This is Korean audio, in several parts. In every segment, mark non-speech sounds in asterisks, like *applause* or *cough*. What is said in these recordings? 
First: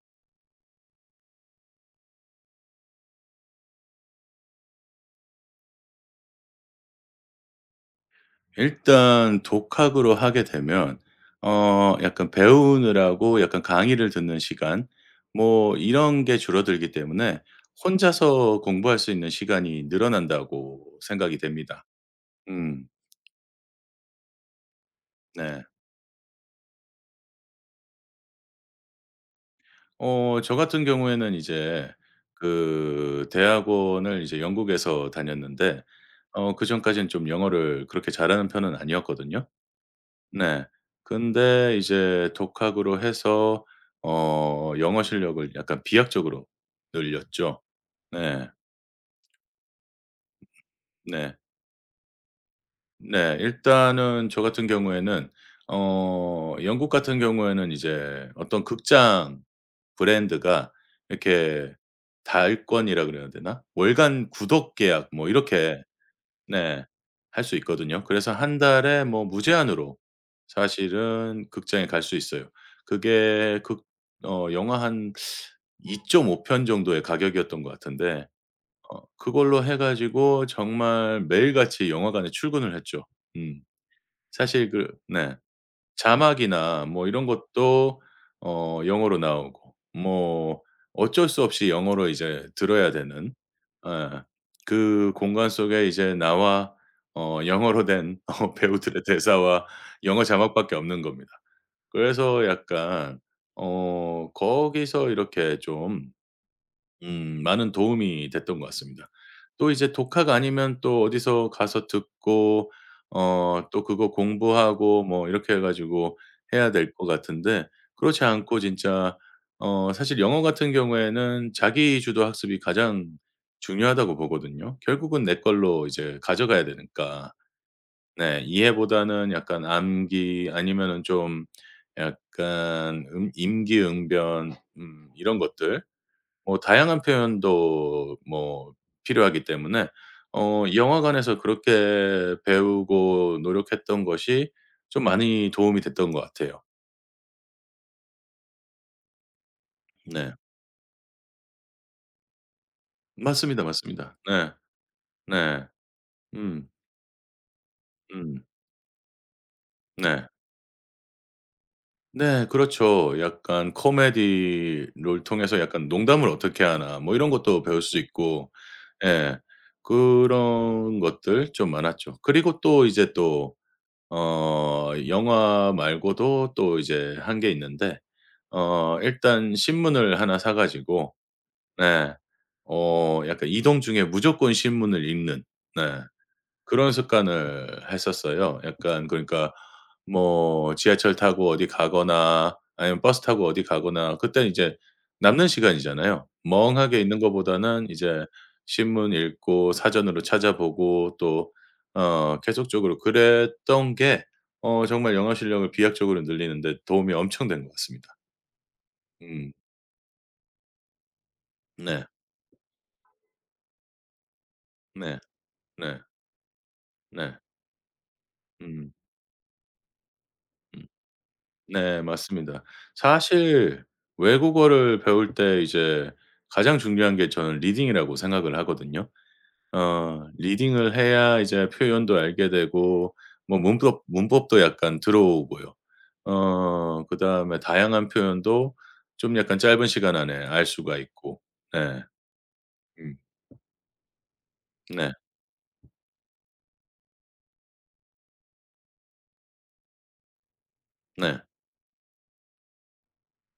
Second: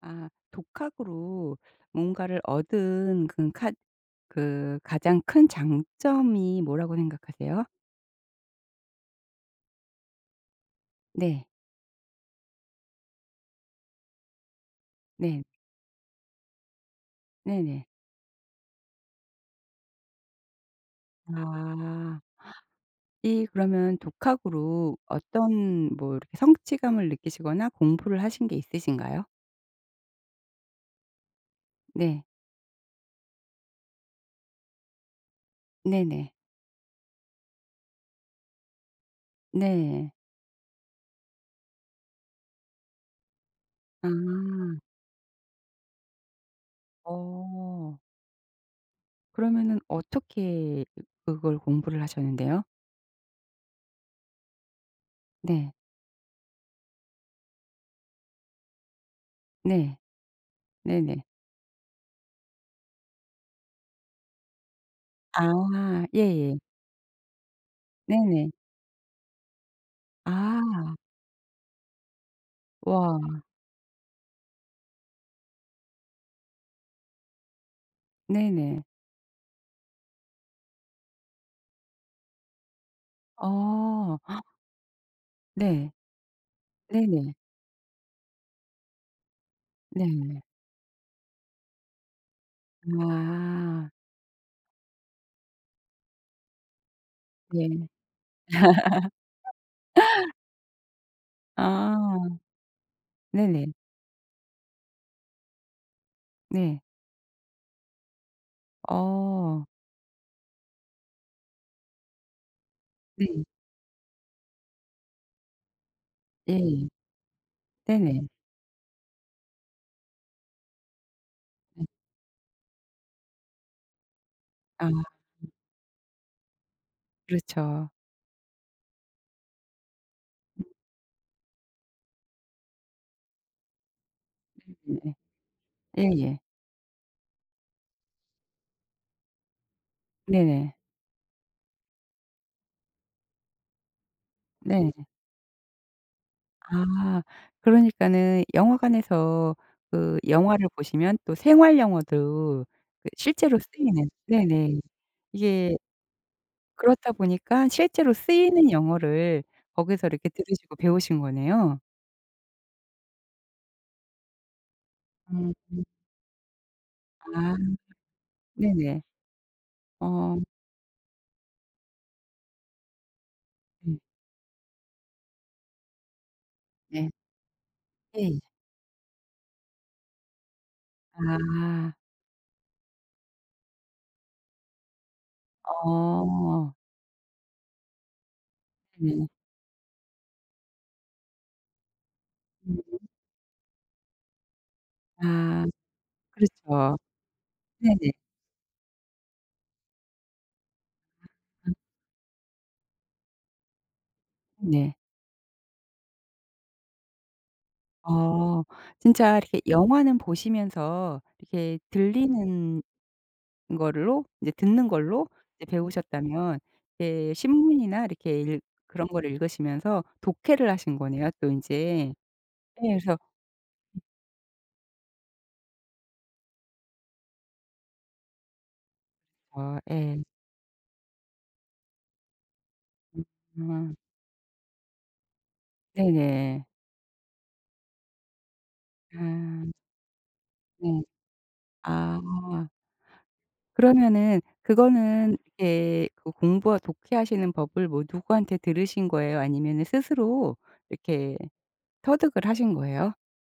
아 독학으로 뭔가를 얻은 그 카 그 가장 큰 장점이 뭐라고 생각하세요? 일단 독학으로 하게 되면 네. 약간 배우느라고 약간 강의를 듣는 시간 네. 뭐 이런 게 줄어들기 때문에 네네. 혼자서 공부할 수 있는 시간이 늘어난다고 생각이 됩니다. 아. 음 이 그러면 독학으로 네. 어떤 뭐 이렇게 성취감을 느끼시거나 공부를 하신 게 있으신가요? 저 같은 경우에는 이제 네. 그 대학원을 이제 영국에서 다녔는데 네네. 그전까지는 좀 영어를 그렇게 잘하는 편은 아니었거든요. 네. 네. 근데 이제 독학으로 해서 아. 영어 실력을 약간 비약적으로 늘렸죠. 어. 네. 그러면은 어떻게 그 네. 그걸 공부를 하셨는데요? 네. 일단은 저 같은 경우에는 네. 영국 같은 경우에는 이제 어떤 극장 네. 브랜드가 네네. 이렇게 달권이라 그래야 되나? 월간 구독 계약 뭐 이렇게 아 예예. 네. 할 수 있거든요. 그래서 네네. 한 달에 뭐 무제한으로 아. 사실은 극장에 갈 수 있어요. 와. 그게 극 어 영화 한 2.5편 정도의 가격이었던 것 같은데 네네. 그걸로 해 가지고 정말 매일같이 영화관에 출근을 했죠. 음. 어. 사실 그 네. 네. 자막이나 뭐 이런 네네. 것도 영어로 나오고 네. 뭐 어쩔 수 없이 영어로 이제 들어야 되는 아. 예. 그 공간 속에 이제 나와 영어로 네. 된 *laughs* 배우들의 대사와 영어 자막밖에 없는 겁니다. 아. 그래서 약간 네네. 거기서 이렇게 좀 네. 많은 도움이 됐던 것 같습니다. 어. 또 이제 독학 아니면 또 어디서 가서 듣고 네. 또 그거 공부하고 뭐 이렇게 해 가지고 해야 예예. 될 것 같은데 네네. 그렇지 않고 진짜 사실 영어 같은 경우에는 네. 자기 주도 학습이 가장 중요하다고 보거든요. 아 결국은 내 걸로 이제 가져가야 되니까. 그렇죠. 네. 이해보다는 약간 암기 아니면은 좀 약간 임기응변 네네. 이런 것들 예예. 뭐 다양한 표현도 뭐 필요하기 때문에 네네. 영화관에서 그렇게 배우고 노력했던 것이 네. 좀 많이 도움이 됐던 것 같아요. 아 그러니까는 영화관에서 그 네. 영화를 보시면 또 생활 영어도 그 실제로 맞습니다, 쓰이는. 맞습니다. 네. 네네. 네. 이게 음. 그렇다 보니까 실제로 음. 쓰이는 영어를 거기서 네. 이렇게 들으시고 배우신 거네요. 네 그렇죠. 약간 코미디를 음. 통해서 약간 '농담을 어떻게 하나.' 뭐 이런 아 것도 배울 수 있고 네네. 예. 어 그런 것들 좀 많았죠. 그리고 또 이제 또 네. 영화 말고도 또 네. 이제 한게 있는데 예. 일단 신문을 하나 사 가지고 아. 네. 약간 이동 중에 무조건 신문을 읽는 네. 어. 그런 습관을 했었어요. 약간 네네. 그러니까 뭐 지하철 타고 어디 가거나 음. 아니면 버스 타고 어디 가거나 그때는 이제 남는 아 시간이잖아요. 그렇죠. 멍하게 있는 것보다는 네네. 이제 신문 읽고 사전으로 찾아보고 또 아 계속적으로 그랬던 게 네. 정말 영어 실력을 비약적으로 늘리는 데 도움이 엄청 된 것 같습니다. 어 진짜 음. 이렇게 영화는 보시면서 이렇게 네. 들리는 걸로 이제 듣는 네. 걸로 이제 네. 배우셨다면 이제 네. 신문이나 이렇게 일 음. 그런 거를 읽으시면서 독해를 하신 거네요 또 네 인제. 예 맞습니다. 그래서 사실 외국어를 배울 때 이제 가장 중요한 게 저는 리딩이라고 생각을 하거든요. 어 예. 리딩을 해야 이제 표현도 알게 되고 뭐 음. 문법 문법도 약간 들어오고요. 네네. 그다음에 다양한 표현도 좀 약간 아 짧은 시간 안에 알 수가 네. 있고. 네. 아. 음. 그러면은 네. 그거는 이렇게 그 공부와 독해하시는 법을 뭐 누구한테 들으신 거예요? 아니면은 스스로 이렇게 네. 터득을 하신 거예요?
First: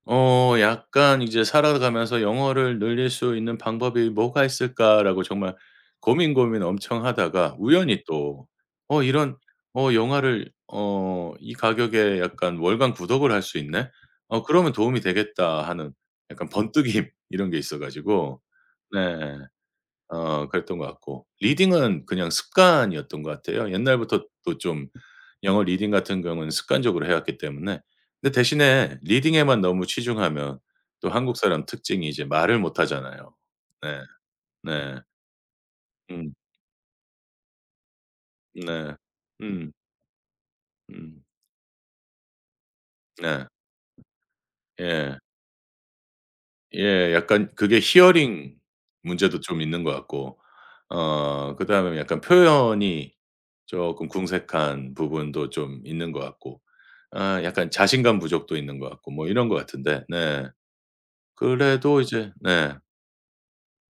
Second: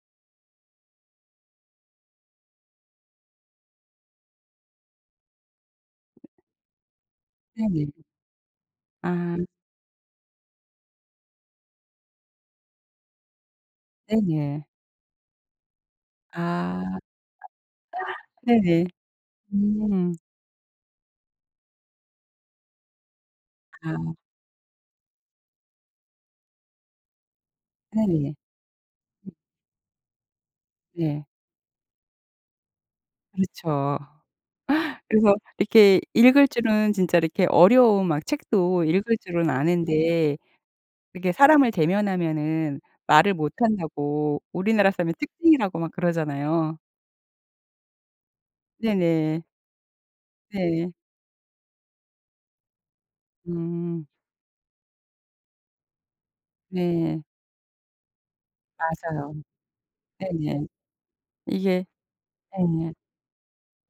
약간 이제 '살아가면서 영어를 늘릴 수 있는 방법이 뭐가 있을까?'라고 정말 고민 엄청 하다가 네네. 우연히 또 어 이런 아 어 영화를 '이 가격에 약간 월간 구독을 할 수 있네? 네네. 그러면 도움이 되겠다.' 하는 약간 번뜩임 아 *laughs* 이런 게 있어 가지고 네네. 네. 음. 그랬던 것 같고 리딩은 그냥 습관이었던 것 같아요. 아 옛날부터 또 좀 영어 리딩 같은 경우는 습관적으로 해 왔기 때문에. 근데 네네. 대신에 리딩에만 너무 치중하면 또 네. 한국 사람 특징이 이제 말을 못 하잖아요. 그렇죠. 네. 네. 그래서 이렇게 음. 읽을 줄은 진짜 이렇게 어려운 막 책도 네. 읽을 줄은 음. 아는데 음. 그게 사람을 대면하면은 말을 네. 못 한다고 우리나라 사람의 예. 특징이라고 막 그러잖아요. 예. 약간 그게 히어링 문제도 네네. 좀 있는 것 같고 네. 그다음에 약간 표현이 음. 쪼끔 궁색한 부분도 좀 있는 것 같고 네. 아 약간 자신감 부족도 있는 것 같고 뭐 맞아요. 이런 것 같은데 네. 네네. 이게 그래도 이제 네. 예.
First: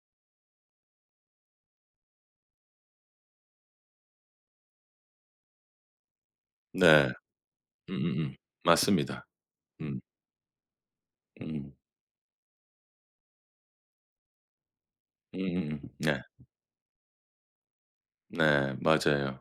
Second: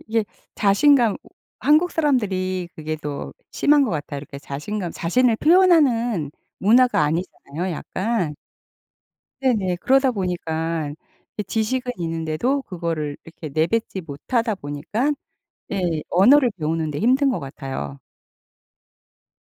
이게 자신감 오 한국 사람들이 그게 더 심한 것 같아요. 이렇게 자신감 자신을 표현하는 문화가 네. 아니잖아요 약간. 음음음. 맞습니다. 네네. 음. 그러다 보니까 이 음. 지식은 있는데도 그거를 이렇게 내뱉지 못하다 보니까 예 네. 언어를 배우는 데 힘든 것 같아요. 네. 맞아요.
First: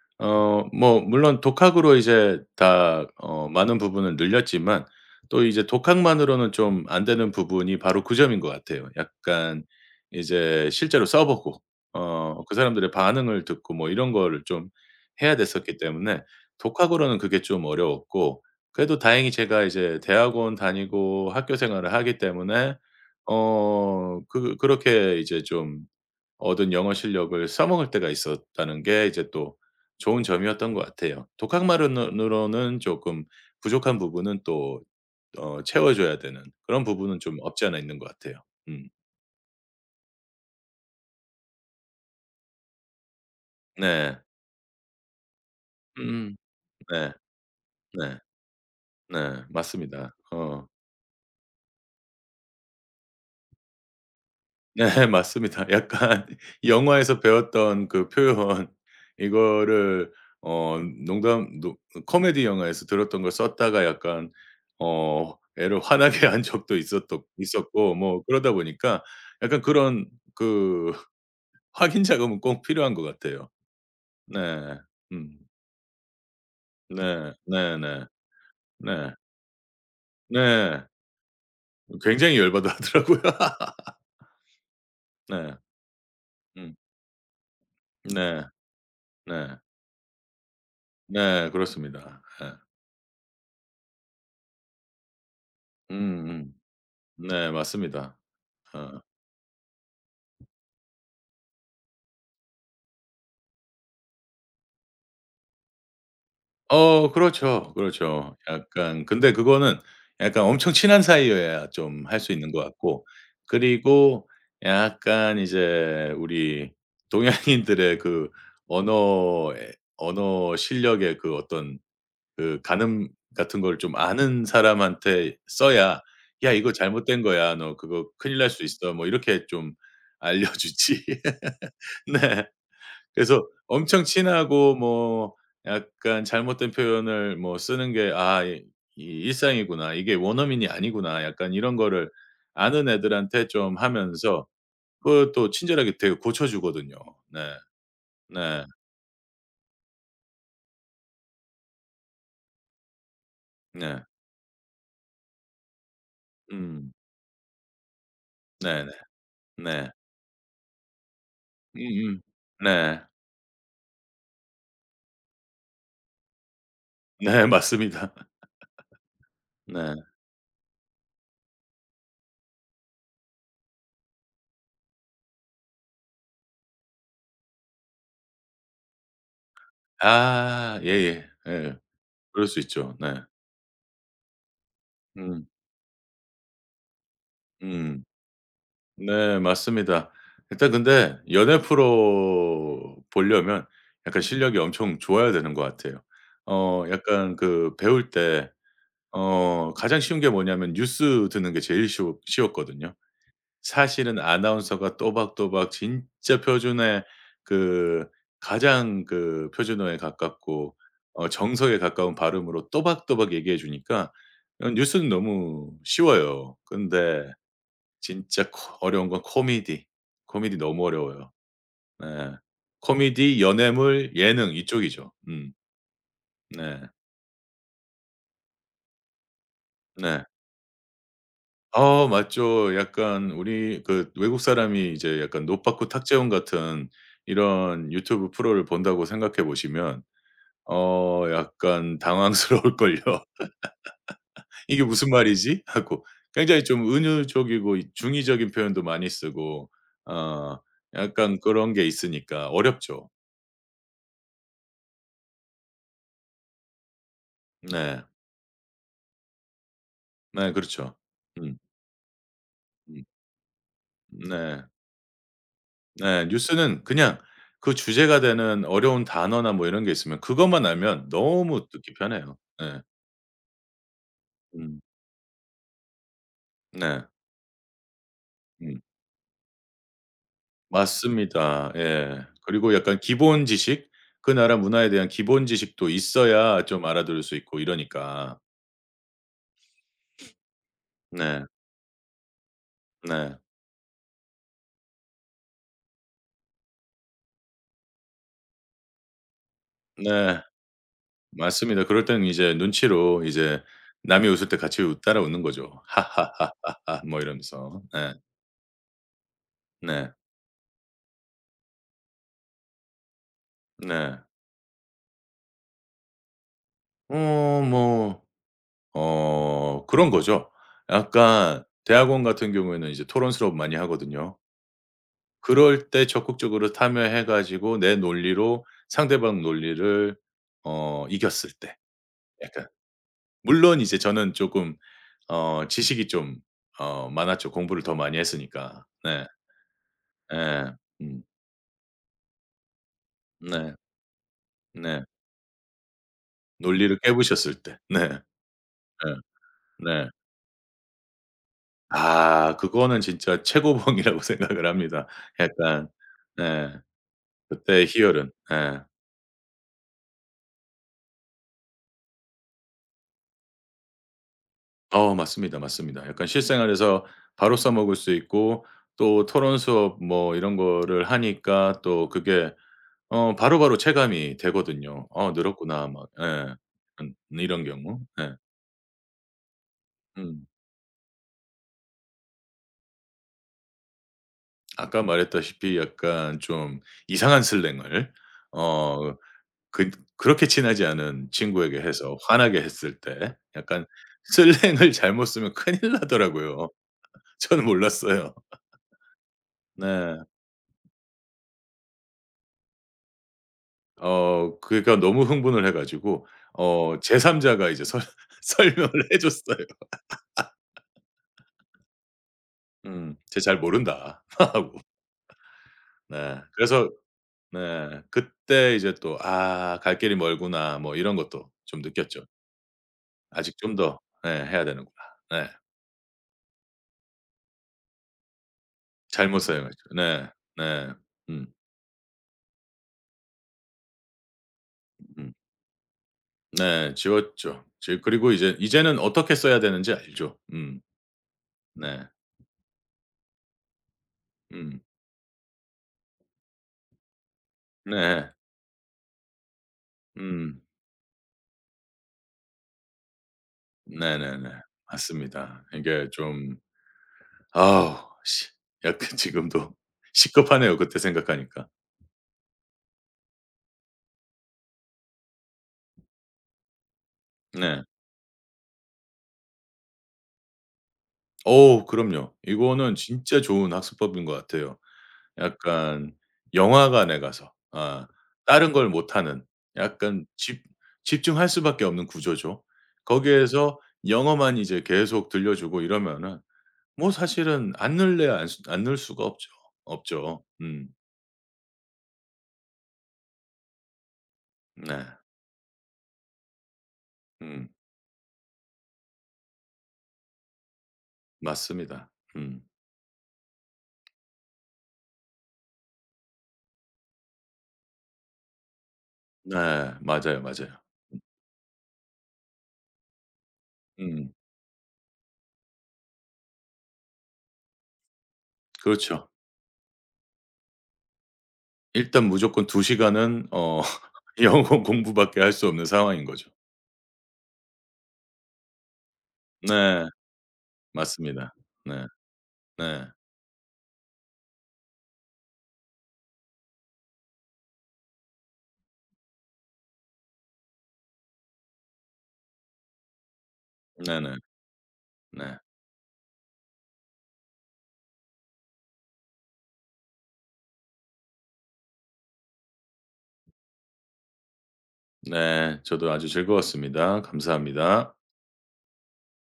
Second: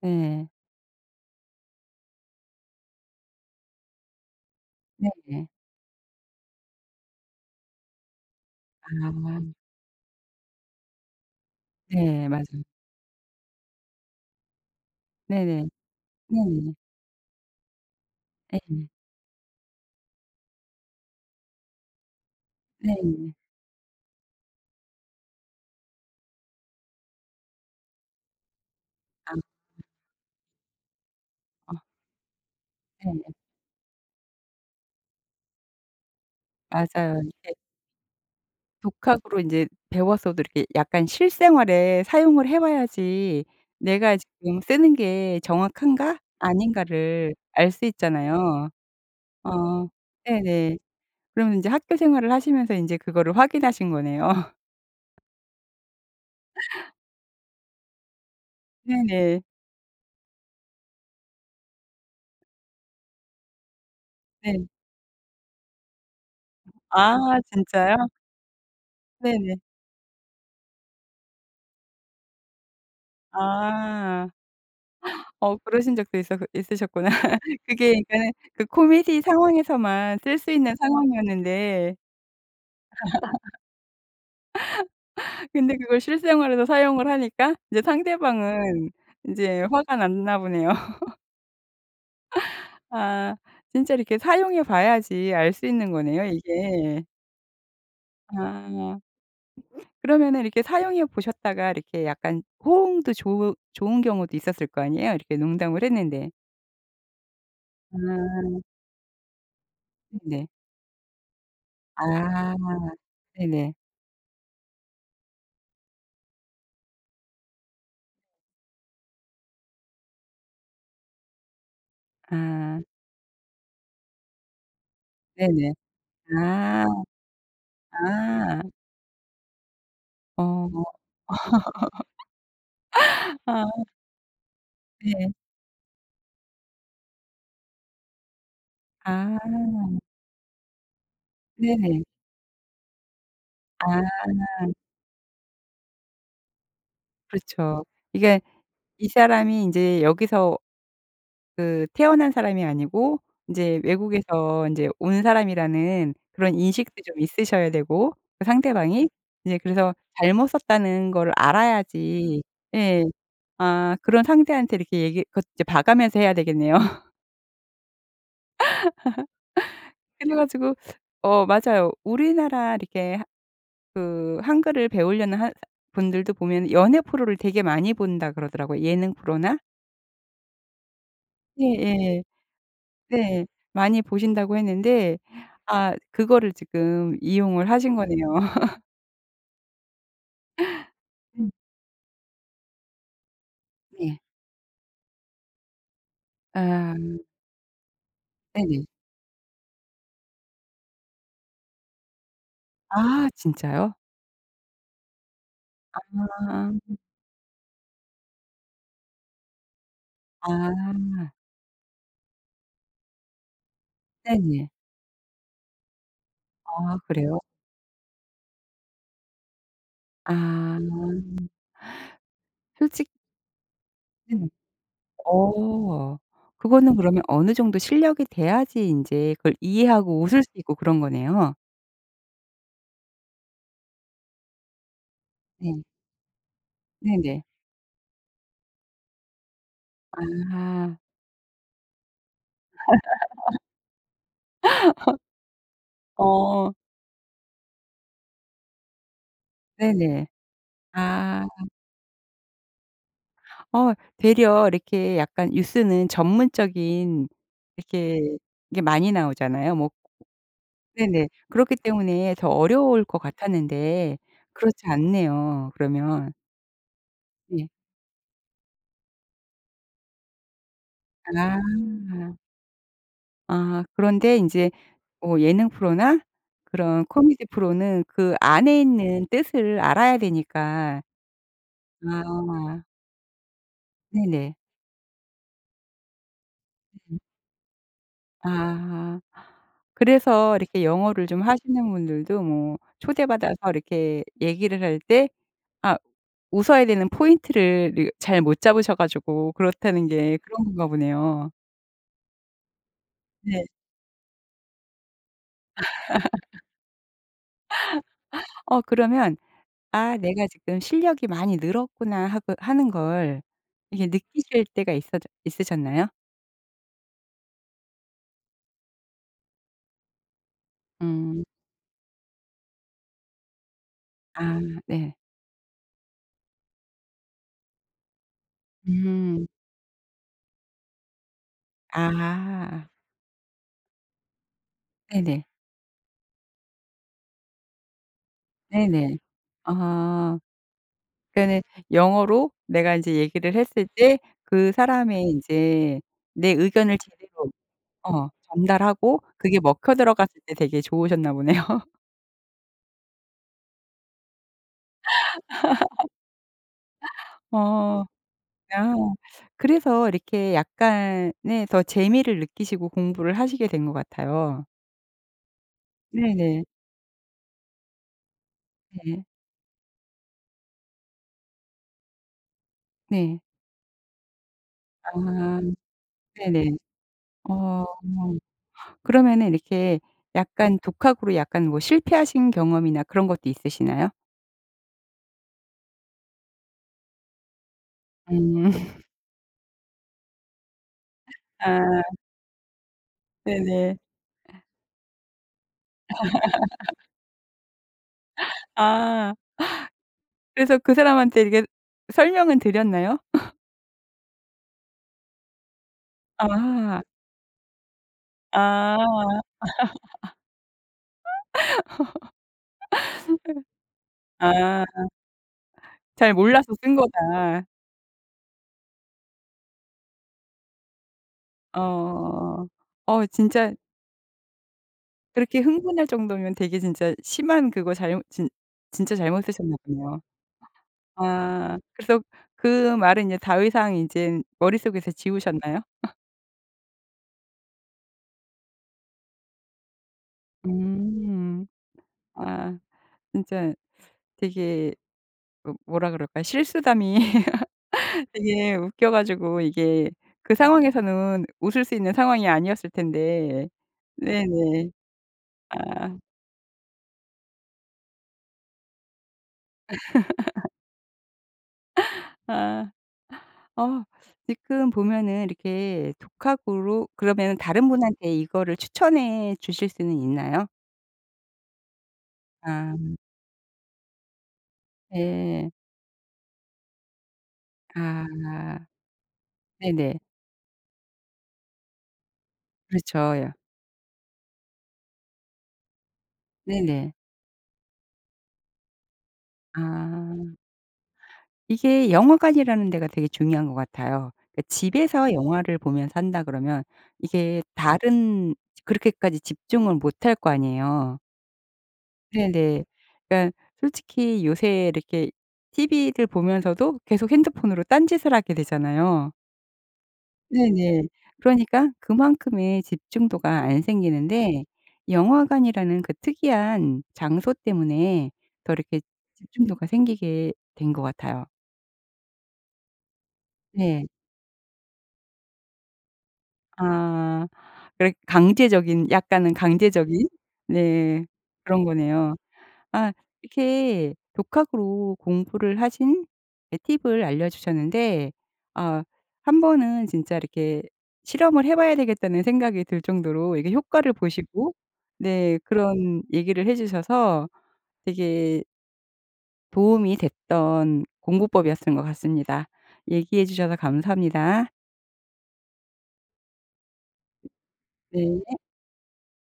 네. 뭐 물론 독학으로 이제 다 많은 부분을 늘렸지만 또 네네. 이제 독학만으로는 좀 안 되는 부분이 바로 그 점인 것 같아요. 아. 약간 이제 실제로 써 보고 네. 맞아요. 그 사람들의 반응을 듣고 뭐 이런 거를 좀 해야 네네. 됐었기 때문에 네네. 독학으로는 그게 좀 어려웠고 예. 그래도 다행히 제가 이제 대학원 다니고 학교 생활을 하기 때문에 네네. 어 그 그렇게 이제 좀 얻은 영어 실력을 써먹을 때가 있었다는 게 이제 또 아 좋은 점이었던 것 같아요. 어 독학만으로는 네. 조금 부족한 부분은 또 채워 줘야 되는 그런 부분은 맞아요. 좀 이게 없지 않아 있는 것 같아요. 음. 독학으로 인제 배웠어도 이렇게 약간 실생활에 사용을 해 봐야지 네. '내가 지금 쓰는 게 정확한가? 음 네. 아닌가?'를 알 수 네. 있잖아요. 네. 어 맞습니다. 어. 네네. 그러면 인제 학교 생활을 하시면서 인제 그거를 확인하신 거네요. *laughs* 네 맞습니다. 약간 *laughs* 영화에서 배웠던 그 표현 네네. 이거를 어 농담 노 코미디 영화에서 들었던 걸 썼다가 약간 네. 애를 화나게 *laughs* 한 적도 아 있었던 있었고 진짜요? 뭐 그러다 보니까 네네. 약간 그런 그 *laughs* 확인 작업은 꼭 필요한 것 같아요. 아. 네. 음. 어 그러신 적도 있었 있으셨구나. 네. *laughs* 네네. 그게 네. 그러니까는 그 네. 코미디 상황에서만 쓸 수 있는 네. 상황이었는데 굉장히 열받아 하더라고요. *laughs* 네. 근데 그걸 실생활에서 음. 사용을 하니까 이제 네. 상대방은 네. 인제 화가 났나 보네요. *laughs* 네. 그렇습니다. 예. 아 진짜 이렇게 사용해 봐야지 알 수 있는 거네요 음음. 이게. 네 맞습니다. 아 어. 그러면은 이렇게 사용해 보셨다가 이렇게 약간 호응도 좋으 좋은 경우도 있었을 거 아니에요? 이렇게 농담을 했는데. 그렇죠. 그렇죠. 아 약간 근데 그거는 약간 네네. 엄청 친한 사이여야 좀 할 수 있는 아 것 같고 네네. 그리고 약간 이제 우리 동양인들의 그 언어 언어 실력의 그 어떤 그 아 가늠 같은 걸 좀 아는 사람한테 네네. 써야 "야 이거 아 잘못된 거야. 너 그거 큰일 날 아. 수 있어." 뭐 이렇게 좀 어. 알려주지. *laughs* 네. 그래서 아 엄청 친하고 네. 뭐 약간 잘못된 표현을 뭐 쓰는 게 '아 이 일상이구나. 아 이게 원어민이 아니구나.' 약간 이런 네네. 거를 아는 애들한테 좀 아 하면서 그걸 또 친절하게 되게 고쳐 주거든요. 네. 그렇죠. 이게 네. 이 사람이 인제 여기서 그 태어난 사람이 아니고 인제 네. 외국에서 인제 온 사람이라는 그런 음. 인식도 좀 있으셔야 되고 그 네네. 상대방이 이제 네. 그래서 잘못 썼다는 걸 음음. 알아야지. 네. 예. 아 그런 상대한테 이렇게 얘기 그것 이제 봐가면서 해야 되겠네요. *laughs* 네 맞습니다. *laughs* 네. 그래 가지고 어 맞아요. 우리나라 이렇게 하 그 한글을 배우려는 하 분들도 보면 연애 프로를 되게 많이 본다 그러더라고요, 예능 프로나. 아 예예. 예. 예. 예예. 그럴 수 있죠. 네. 네. 많이 보신다고 했는데 음. 아 그거를 지금 이용을 하신 음. 거네요. 네 맞습니다. 일단 근데 음 연예 프로 보려면 네. 약간 *laughs* 실력이 엄청 좋아야 되는 것 같아요. 아 약간 그 배울 때 네네. 가장 쉬운 게 뭐냐면 뉴스 듣는 게 제일 쉬웠거든요. 아 진짜요? 사실은 아나운서가 또박또박 진짜 아. 표준의 그 가장 그 표준어에 가깝고 아 정석에 가까운 발음으로 또박또박 얘기해 주니까 네네. 뉴스는 너무 쉬워요. 아 근데 그래요? 진짜 코 어려운 건 코미디. 코미디 아. 너무 어려워요. 네. 솔직 코미디, 연애물, 네네. 예능 이쪽이죠. 음. 어. 네. 그거는 그러면 어느 정도 실력이 돼야지 인제 그걸 이해하고 네. 웃을 수 있고 그런 거네요. 아 맞죠. 약간 우리 그 외국 사람이 이제 약간 네. 노빠꾸 탁재훈 같은 네네. 이런 유튜브 프로를 본다고 생각해 보시면 아. 약간 당황스러울걸요. *laughs* '이게 무슨 말이지?' 하고 굉장히 어 좀 은유적이고 이 중의적인 표현도 많이 쓰고 네네. 어 약간 아. 그런 게 있으니까 어렵죠. 어 되려 이렇게 약간 뉴스는 전문적인 네. 이렇게 이게 많이 나오잖아요. 뭐 네 그렇죠. 네네. 음. 그렇기 때문에 더 음. 어려울 것 같았는데 네. 그렇지 않네요 네. 그러면. 뉴스는 그냥 네. 그 주제가 되는 어려운 단어나 뭐 이런 게 있으면 그것만 알면 아. 너무 듣기 편해요. 네 아 그런데 인제 음. 뭐 예능 프로나 그런 네. 코미디 프로는 그 음. 안에 있는 뜻을 알아야 되니까. 맞습니다. 예. 그리고 아 약간 기본 지식 그 네네. 나라 문화에 대한 기본 지식도 있어야 좀 알아들을 수 있고 이러니까. 아. 그래서 이렇게 영어를 좀 네. 네. 하시는 분들도 뭐 네. 초대받아서 이렇게 얘기를 할 때 아 웃어야 되는 포인트를 이 잘 못 잡으셔 가지고 그렇다는 게 네. 그런 건가 보네요. 맞습니다. 그럴 땐 이제 눈치로 이제 네. 남이 웃을 때 같이 웃 따라 웃는 거죠. "하하하하하." 뭐 이러면서. 네. 어 그러면 네. '아 내가 지금 실력이 많이 늘었구나.' 하고 하는 걸 이게 네. 느끼실 때가 있어 있으셨나요? 어 뭐 그런 거죠. 음. 약간 대학원 같은 경우에는 이제 토론 수업 많이 하거든요. 아 네. 그럴 때 적극적으로 참여해 가지고 내 논리로 상대방 음. 논리를 이겼을 때 약간 아. 물론 이제 저는 조금 네네. 지식이 좀 많았죠. 공부를 더 많이 했으니까. 네네. 네. 아. 네, 음. 그러니까는 영어로 내가 인제 얘기를 네. 했을 때 그 네. 사람의 인제 내 의견을 논리를 제대로 깨부셨을 때. 네. 어 예. 전달하고 그게 네. 먹혀 네. 들어갔을 때 되게 좋으셨나 보네요. *laughs* 아 그거는 진짜 최고봉이라고 *laughs* 생각을 합니다. 약간 네. 그때의 어. 희열은. 예. 아. 그래서 이렇게 약간의 더 재미를 느끼시고 공부를 하시게 된 것 같아요. 맞습니다, 맞습니다. 약간 네네. 실생활에서 바로 써 먹을 수 있고 네. 또 토론 수업 뭐 이런 거를 하니까 또 그게 네. 바로바로 체감이 되거든요. '어 아. 늘었구나.' 막 예. 네네. 이런 어. 경우. 예. 그러면은 이렇게 음. 약간 독학으로 약간 뭐 실패하신 경험이나 그런 것도 있으시나요? 아까 말했다시피 약간 좀 이상한 슬랭을 음. *laughs* 어 그 그렇게 친하지 않은 친구에게 아. 해서 화나게 했을 때 약간 네네. 슬랭을 잘못 쓰면 큰일 나더라고요. *laughs* 저는 몰랐어요. 아. 네. 그래서 그 사람한테 이렇게 설명은 드렸나요? 그러니까 너무 흥분을 해 가지고 아. 제3 자가 이제 설 *laughs* 설명을 아. 해 줬어요. 음. "쟤 잘 모른다." *laughs* 하고. 아. 잘 네. 몰라서 그래서 쓴 거다. 네. 그때 이제 또 '아 갈 길이 멀구나.' 뭐 이런 것도 좀 느꼈죠. 어. 어 아직 진짜 좀 더 네 해야 되는구나. 네. 그렇게 흥분할 정도면 되게 진짜 심한 그거 잘못 진 진짜 잘못 잘못 쓰셨나 사용했죠. 보네요. 네. 네. 음. 아. 그래서 그 말은 이제 더 이상 인젠 머릿속에서 지우셨나요? 네. 지웠죠. 지 그리고 이제는 어떻게 써야 되는지 알죠. 음. 음. 네. 아 진짜 음. 되게 뭐 뭐라 그럴까요? 실수담이 네. 되게 웃겨 가지고 이게 그 음. 상황에서는 웃을 수 있는 상황이 아니었을 텐데. 네네네. 네네. 맞습니다. 이게 아. 좀 아우 시 약간 *laughs* 지금도 식겁하네요 그때 생각하니까. 아. 어 지금 보면은 이렇게 독학으로 그러면은 네. 다른 분한테 이거를 추천해 주실 수는 있나요? 어우 그럼요. 이거는 아 진짜 좋은 학습법인 것 같아요. 네. 약간 영화관에 가서 아 다른 아 걸 못하는 네네. 약간 집 집중할 수밖에 없는 구조죠. 그렇죠. 거기에서 영어만 이제 계속 들려주고 이러면은 뭐 네네. 사실은 안 넣을 수가 없죠. 없죠. 아. 음. 이게 영화관이라는 데가 되게 중요한 것 같아요. 그러니까 네. 집에서 영화를 보면서 한다 그러면 이게 음. 다른 그렇게까지 집중을 못할 거 아니에요. 맞습니다. 음. 네네. 그러니까 솔직히 요새 이렇게 TV를 보면서도 계속 핸드폰으로 딴짓을 하게 되잖아요. 네. 맞아요, 맞아요. 네네. 그러니까 그만큼의 집중도가 안 음. 생기는데 영화관이라는 그 특이한 장소 때문에 더 이렇게 그렇죠. 집중도가 생기게 된 것 같아요. 일단 무조건 2시간 시간은 네. *laughs* 영어 공부밖에 할 수 없는 상황인 거죠. 아. 그래 강제적인 약간은 네. 강제적인 네. 맞습니다. 그런 네. 거네요. 네. 아 이렇게 독학으로 공부를 하신 예 팁을 알려 주셨는데 아 한 번은 진짜 이렇게 '실험을 해 봐야 되겠다.'는 생각이 들 정도로 이게 효과를 네네. 네. 보시고 네 네. 그런 얘기를 해 주셔서 되게 도움이 됐던 공부법이었던 것 같습니다. 얘기해 주셔서 감사합니다. 네. 저도 아주 즐거웠습니다. 감사합니다. 네.